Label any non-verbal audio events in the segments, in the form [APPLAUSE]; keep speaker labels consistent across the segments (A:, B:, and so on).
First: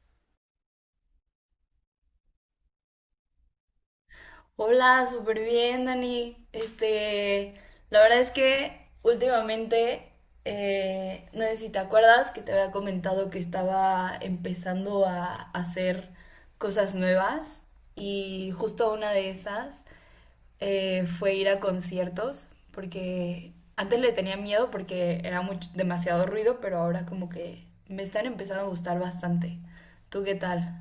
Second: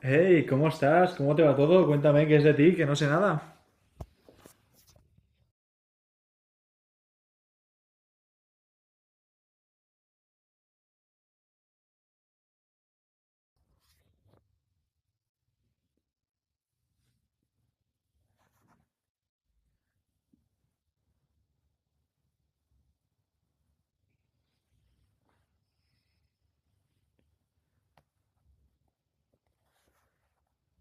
A: Hey, ¿cómo estás? ¿Cómo te va todo? Cuéntame qué es de ti, que no sé nada.
B: Hola, súper bien, Dani. La verdad es que últimamente, no sé si te acuerdas que te había comentado que estaba empezando a hacer cosas nuevas y justo una de esas fue ir a conciertos porque antes le tenía miedo porque era mucho, demasiado ruido, pero ahora como que me están empezando a gustar bastante. ¿Tú qué tal?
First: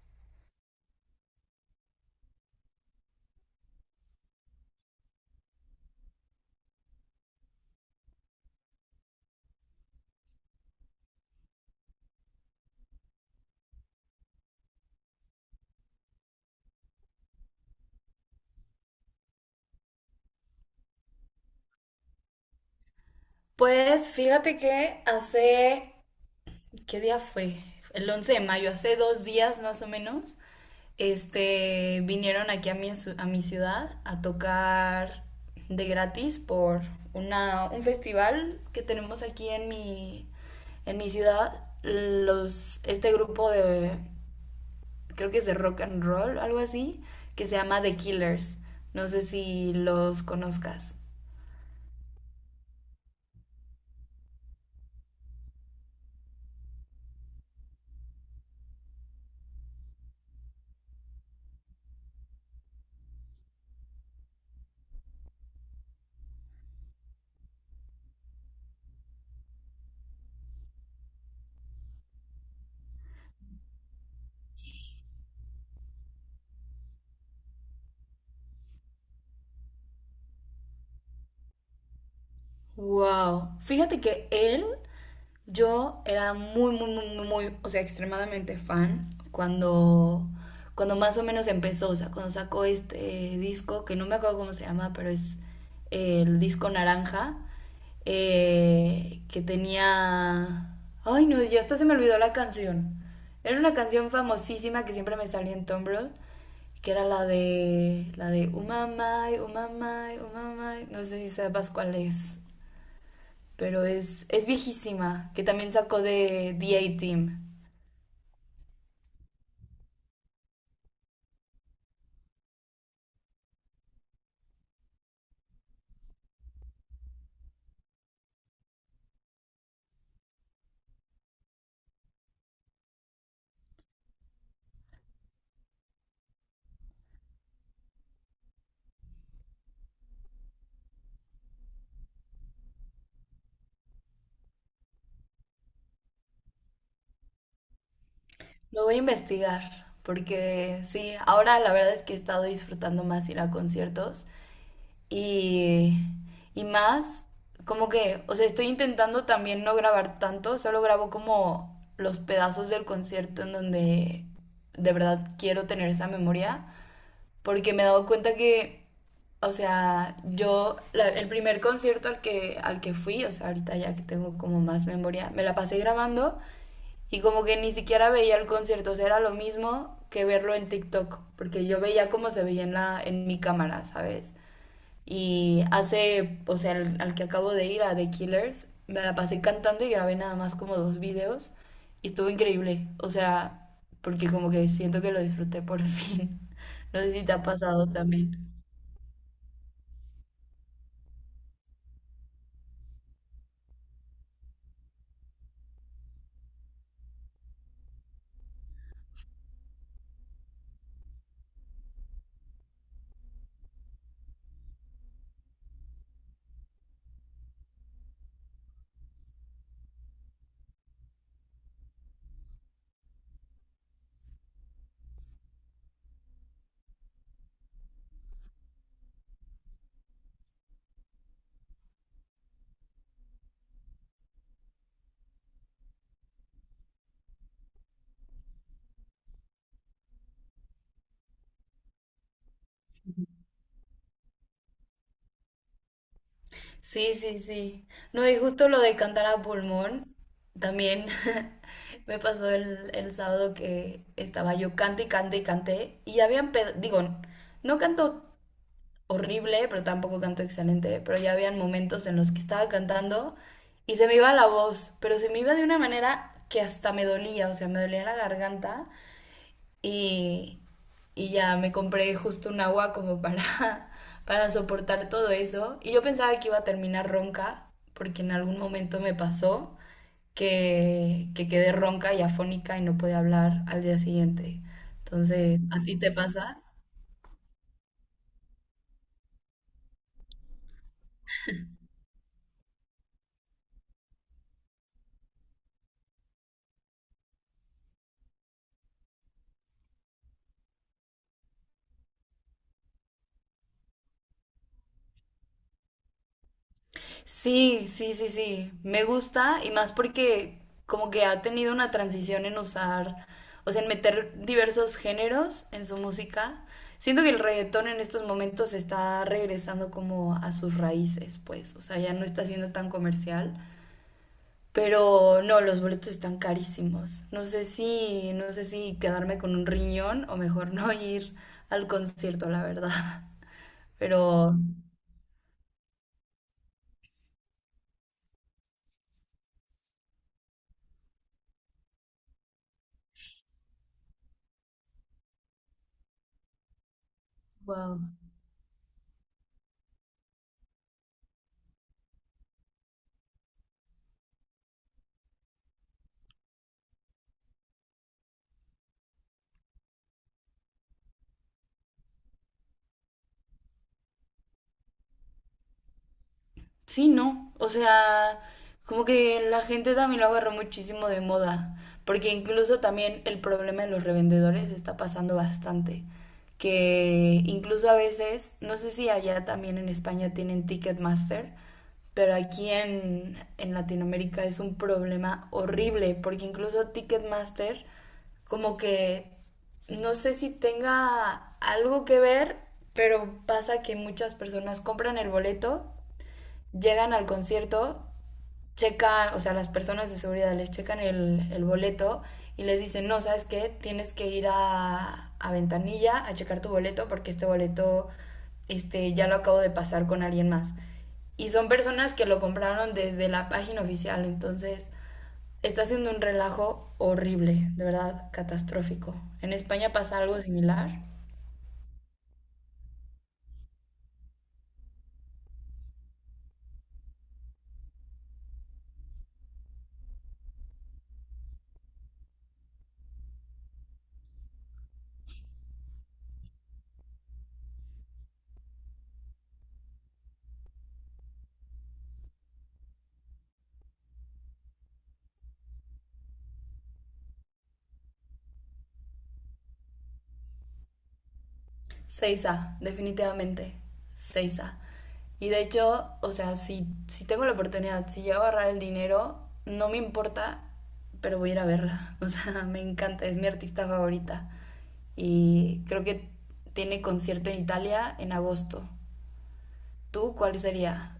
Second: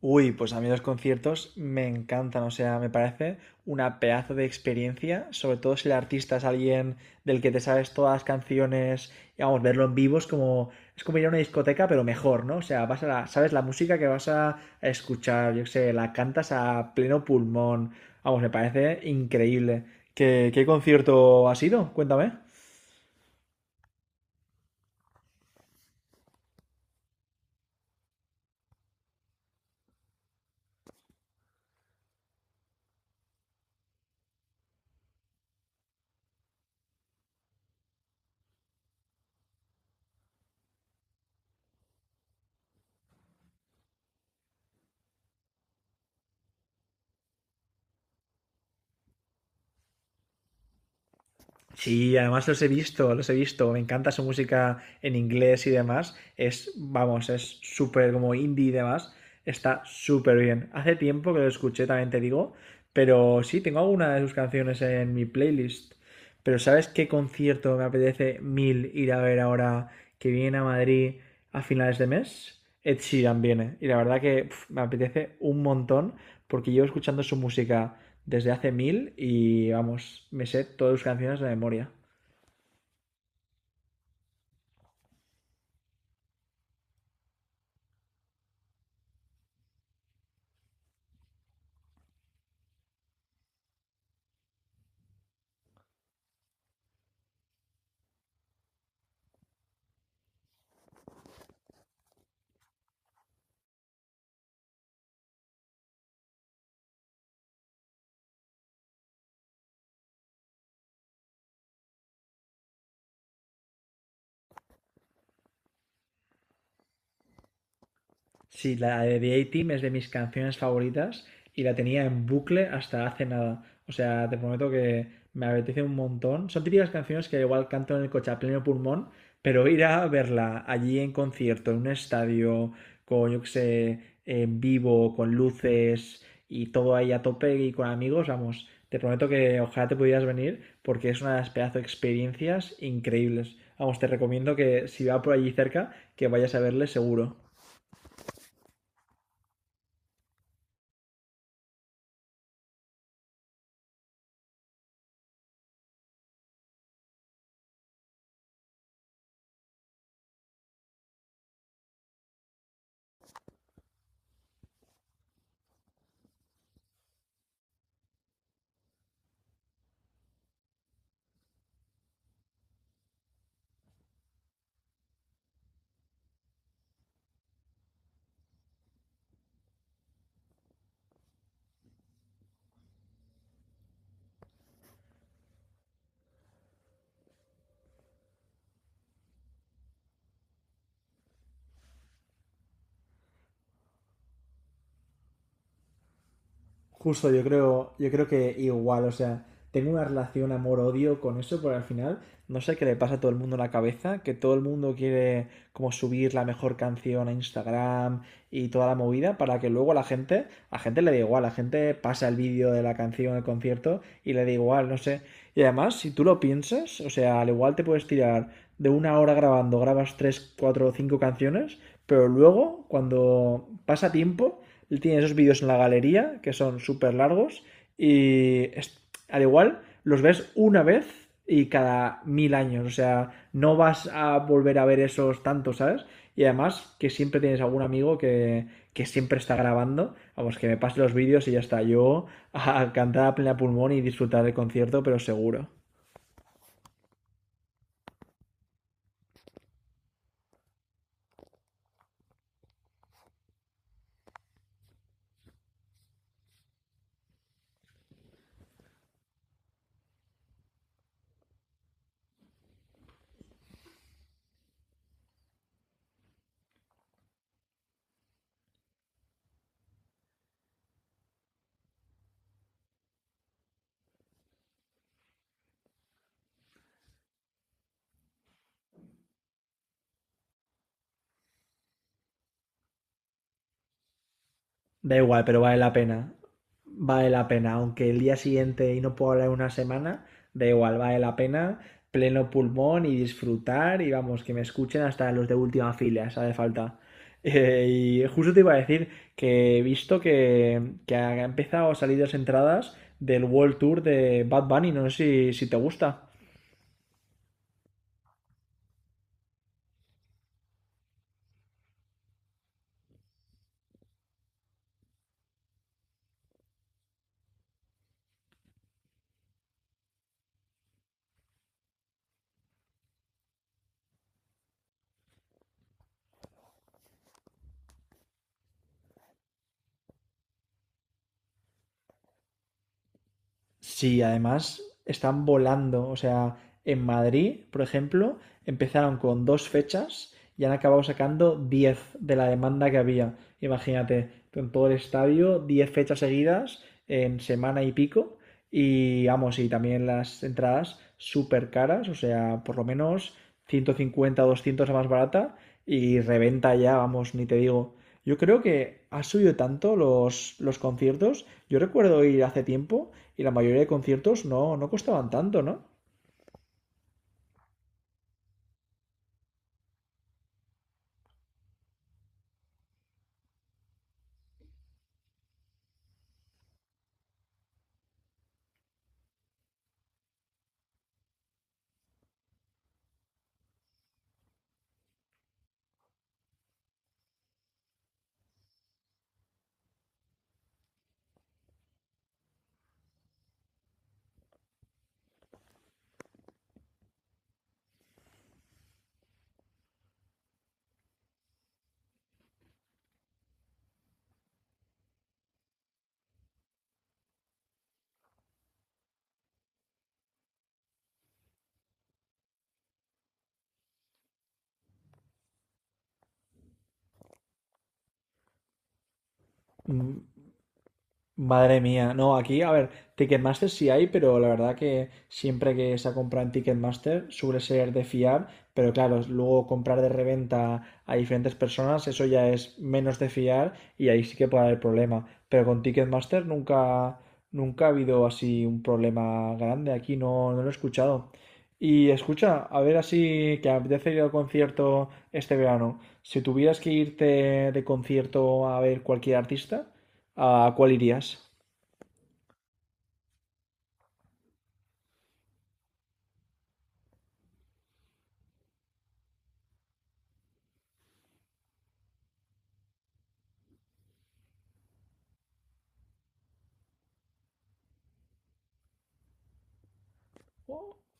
A: Uy, pues a mí los conciertos me encantan, o sea, me parece una pedazo de experiencia, sobre todo si el artista es alguien del que te sabes todas las canciones, y vamos, verlo en vivo es como ir a una discoteca, pero mejor, ¿no? O sea, sabes la música que vas a escuchar, yo qué sé, la cantas a pleno pulmón, vamos, me parece increíble. ¿Qué concierto ha sido? Cuéntame.
B: Pues fíjate que hace... ¿Qué día fue? El 11 de mayo, hace 2 días más o menos. Vinieron aquí a mi ciudad a tocar de gratis por un festival que tenemos aquí en en mi ciudad. Este grupo de, creo que es de rock and roll, algo así, que se llama The Killers. No sé si los conozcas.
A: Sí, además los he visto, los he visto. Me encanta su música en inglés y demás. Es, vamos, es súper como indie y demás. Está súper bien. Hace tiempo que lo escuché, también te digo. Pero sí, tengo alguna de sus canciones en mi playlist. Pero ¿sabes qué concierto me apetece mil ir a ver ahora que viene a Madrid a finales de mes? Ed Sheeran viene. Y la verdad que pf, me apetece un montón porque llevo escuchando su música desde hace mil y vamos, me sé todas sus canciones de memoria.
B: Wow. Fíjate que él... Yo era muy, muy, muy, muy, o sea, extremadamente fan cuando más o menos empezó, o sea, cuando sacó este disco, que no me acuerdo cómo se llama, pero es, el disco naranja, que tenía... Ay, no, ya hasta se me olvidó la canción. Era una canción famosísima que siempre me salía en Tumblr, que era la de... La de Umamai, Umamai, Umamai, no sé si sabes cuál es, pero es viejísima, que también sacó de The A-Team.
A: Sí, la de The A-Team es de mis canciones favoritas y la tenía en bucle hasta hace nada. O sea, te prometo que me apetece un montón. Son típicas canciones que igual canto en el coche a pleno pulmón, pero ir a verla allí en concierto, en un estadio, con, yo qué sé, en vivo, con luces y todo ahí a tope y con amigos, vamos, te prometo que ojalá te pudieras venir porque es una de las pedazo de experiencias increíbles. Vamos, te recomiendo que si va por allí cerca, que vayas a verle seguro.
B: Lo voy a investigar, porque sí, ahora la verdad es que he estado disfrutando más ir a conciertos y, y más, como que, o sea, estoy intentando también no grabar tanto, solo grabo como los pedazos del concierto en donde de verdad quiero tener esa memoria porque me he dado cuenta que, o sea, yo, el primer concierto al que fui, o sea, ahorita ya que tengo como más memoria, me la pasé grabando y como que ni siquiera veía el concierto, o sea, era lo mismo que verlo en TikTok, porque yo veía cómo se veía en en mi cámara, ¿sabes? Y hace, o sea, al que acabo de ir, a The Killers, me la pasé cantando y grabé nada más como dos videos. Y estuvo increíble. O sea, porque como que siento que lo disfruté por fin. [LAUGHS] No sé si
A: Justo,
B: te
A: yo
B: ha pasado
A: creo, yo creo que
B: también.
A: igual, o sea, tengo una relación amor-odio con eso, porque al final no sé qué le pasa a todo el mundo en la cabeza, que todo el mundo quiere como subir la mejor canción a Instagram y toda la movida para que luego la gente, a gente le da igual, la gente pasa el vídeo de la canción al concierto y le da igual, no sé. Y además, si tú lo piensas, o sea, al igual te puedes tirar de una hora grabando, grabas tres, cuatro o cinco canciones, pero luego, cuando pasa tiempo, tiene esos vídeos en la galería que son súper largos y es- al igual los ves una vez y cada mil años, o sea, no vas a volver a ver esos tantos, ¿sabes? Y además que siempre tienes algún amigo que siempre está grabando, vamos, que me pase los vídeos y ya está, yo a cantar a plena pulmón y disfrutar del concierto, pero seguro.
B: Sí, sí, sí. No, y justo lo de cantar a pulmón, también [LAUGHS] me pasó el sábado que estaba yo cante y cante y cante. Y habían, digo, no canto horrible, pero tampoco canto excelente, pero ya habían momentos en los que estaba cantando y se me iba la voz, pero se me iba de una manera que hasta me dolía, o sea, me dolía la garganta y, y ya me compré justo un agua como para [LAUGHS] para soportar todo eso. Y yo pensaba que iba a terminar ronca, porque en algún momento me pasó que quedé ronca y afónica y no podía hablar al día siguiente.
A: Da igual, pero
B: Entonces,
A: vale
B: ¿a
A: la
B: ti te
A: pena.
B: pasa?
A: Vale la pena. Aunque el día siguiente y no puedo hablar una semana, da igual, vale la pena. Pleno pulmón y disfrutar. Y vamos, que me escuchen hasta los de última fila, si hace falta. [LAUGHS] Y justo te iba a decir que he visto que ha empezado a salir las entradas del World Tour de Bad Bunny. No sé si te gusta.
B: Sí, sí, sí, sí. Me gusta y más porque como que ha tenido una transición en usar, o sea, en meter diversos géneros en su música. Siento que el reggaetón en estos momentos está regresando como a sus raíces, pues, o sea, ya no está siendo tan comercial, pero no, los boletos están carísimos. No sé no sé si quedarme con un riñón o mejor [LAUGHS] no ir al concierto, la verdad.
A: Sí,
B: Pero,
A: además están volando. O sea, en Madrid, por ejemplo, empezaron con dos fechas y han acabado sacando 10 de la demanda que había. Imagínate, tú en todo el estadio, 10 fechas seguidas en semana y
B: wow.
A: pico. Y vamos, y también las entradas súper caras, o sea, por lo menos 150 o 200 la más barata y reventa ya, vamos, ni te digo. Yo creo que ha subido tanto los conciertos. Yo recuerdo ir hace tiempo y la mayoría de conciertos no, no costaban tanto, ¿no?
B: Sí, no. O sea, como que la gente también lo agarró muchísimo de moda, porque incluso también el problema de los revendedores está pasando bastante, que incluso a veces, no sé si allá también en España tienen Ticketmaster, pero aquí en Latinoamérica es un problema horrible, porque incluso Ticketmaster como que no sé si tenga algo que ver, pero pasa que muchas personas compran el boleto, llegan al concierto, checan, o sea, las personas de seguridad les checan el boleto y les dicen, no, ¿sabes qué? Tienes que ir a Ventanilla a checar tu boleto porque este boleto, ya lo acabo de pasar con alguien más. Y son personas que lo compraron desde la página oficial, entonces está haciendo un relajo horrible, de verdad, catastrófico. ¿En España pasa
A: Mm,
B: algo similar?
A: Madre mía, no, aquí, a ver, Ticketmaster sí hay, pero la verdad que siempre que se compra en Ticketmaster suele ser de fiar, pero claro, luego comprar de reventa a diferentes personas, eso ya es menos de fiar y ahí sí que puede haber problema. Pero con Ticketmaster nunca, nunca ha habido así un problema grande, aquí no, no lo he escuchado. Y escucha, a ver así que apetece ir al concierto este verano. Si tuvieras que irte de concierto a ver cualquier artista, ¿a cuál irías?
B: Seiza, definitivamente. Seiza. Y de hecho, o sea, si tengo la oportunidad, si llego a ahorrar el dinero, no me importa, pero voy a ir a verla. [LAUGHS] O sea, me encanta, es mi artista favorita. Y creo que tiene concierto en Italia en agosto. ¿Tú cuál sería?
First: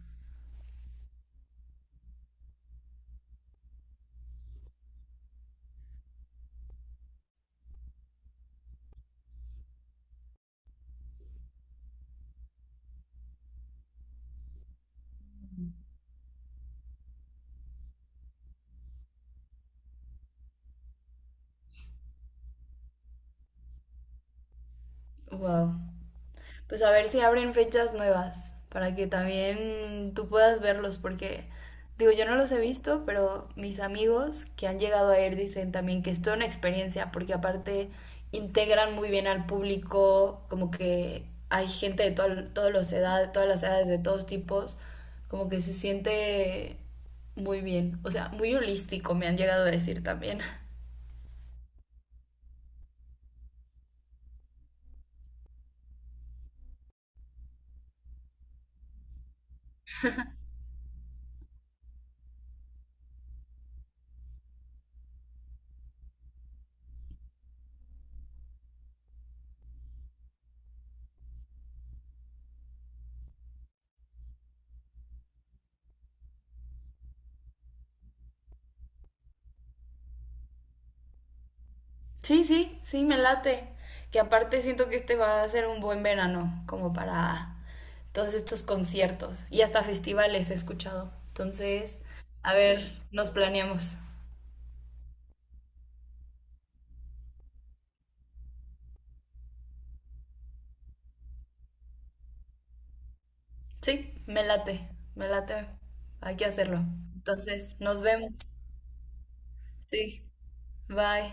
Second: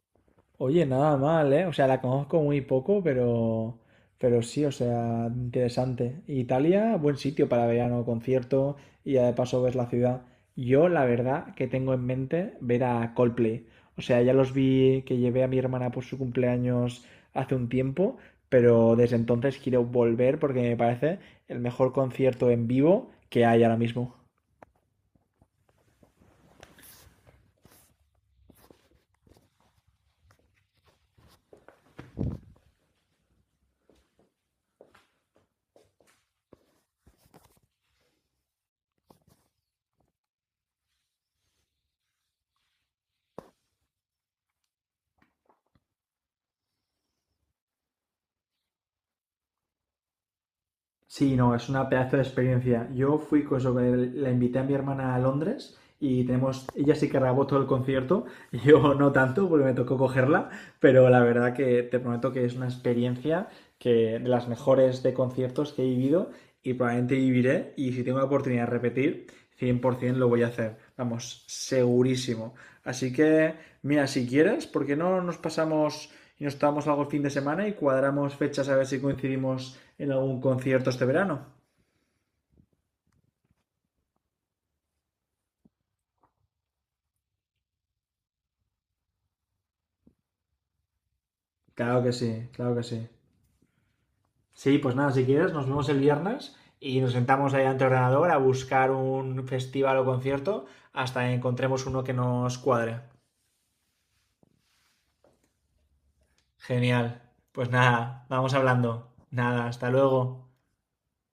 A: Oye, nada mal, ¿eh? O sea, la conozco muy poco, pero sí, o sea, interesante. Italia, buen sitio para verano, concierto y ya de paso ves la ciudad. Yo, la verdad, que tengo en mente ver a Coldplay. O sea, ya los vi que llevé a mi hermana por su cumpleaños hace un tiempo, pero desde entonces quiero volver porque me parece el mejor concierto en vivo que hay ahora mismo.
B: Wow. Pues a ver si abren fechas nuevas para que también tú puedas verlos, porque digo, yo no los he visto, pero mis amigos que han llegado a ir dicen también que es toda una experiencia, porque aparte integran muy bien al público, como que hay gente de todas todos los edad, todas las edades, de todos tipos, como que se siente muy bien, o sea, muy holístico, me han llegado a decir también.
A: Sí, no, es una pedazo de experiencia. Yo fui con eso, la invité a mi hermana a Londres y tenemos, ella sí que grabó todo el concierto, [LAUGHS] yo no tanto porque me tocó cogerla, pero la verdad que te prometo que es una experiencia que de las mejores de conciertos que he vivido y probablemente viviré y si tengo la oportunidad de repetir, 100% lo voy a hacer, vamos, segurísimo. Así que, mira, si quieres, ¿por qué no nos pasamos y nos tomamos algo el fin de semana y cuadramos fechas a ver si coincidimos en algún concierto este verano?
B: Sí, sí, sí, me late. Que aparte siento que este va a ser un buen verano, como para todos estos conciertos y hasta festivales he escuchado. Entonces,
A: Claro que sí,
B: a
A: claro que
B: ver,
A: sí.
B: nos planeamos.
A: Sí, pues nada, si quieres, nos vemos el viernes y nos sentamos ahí ante el ordenador a buscar un festival o concierto hasta que encontremos uno que nos cuadre.
B: Sí, me late, me late. Hay que hacerlo.
A: Genial. Pues
B: Entonces, nos
A: nada, vamos
B: vemos.
A: hablando. Nada, hasta
B: Sí,
A: luego.
B: bye.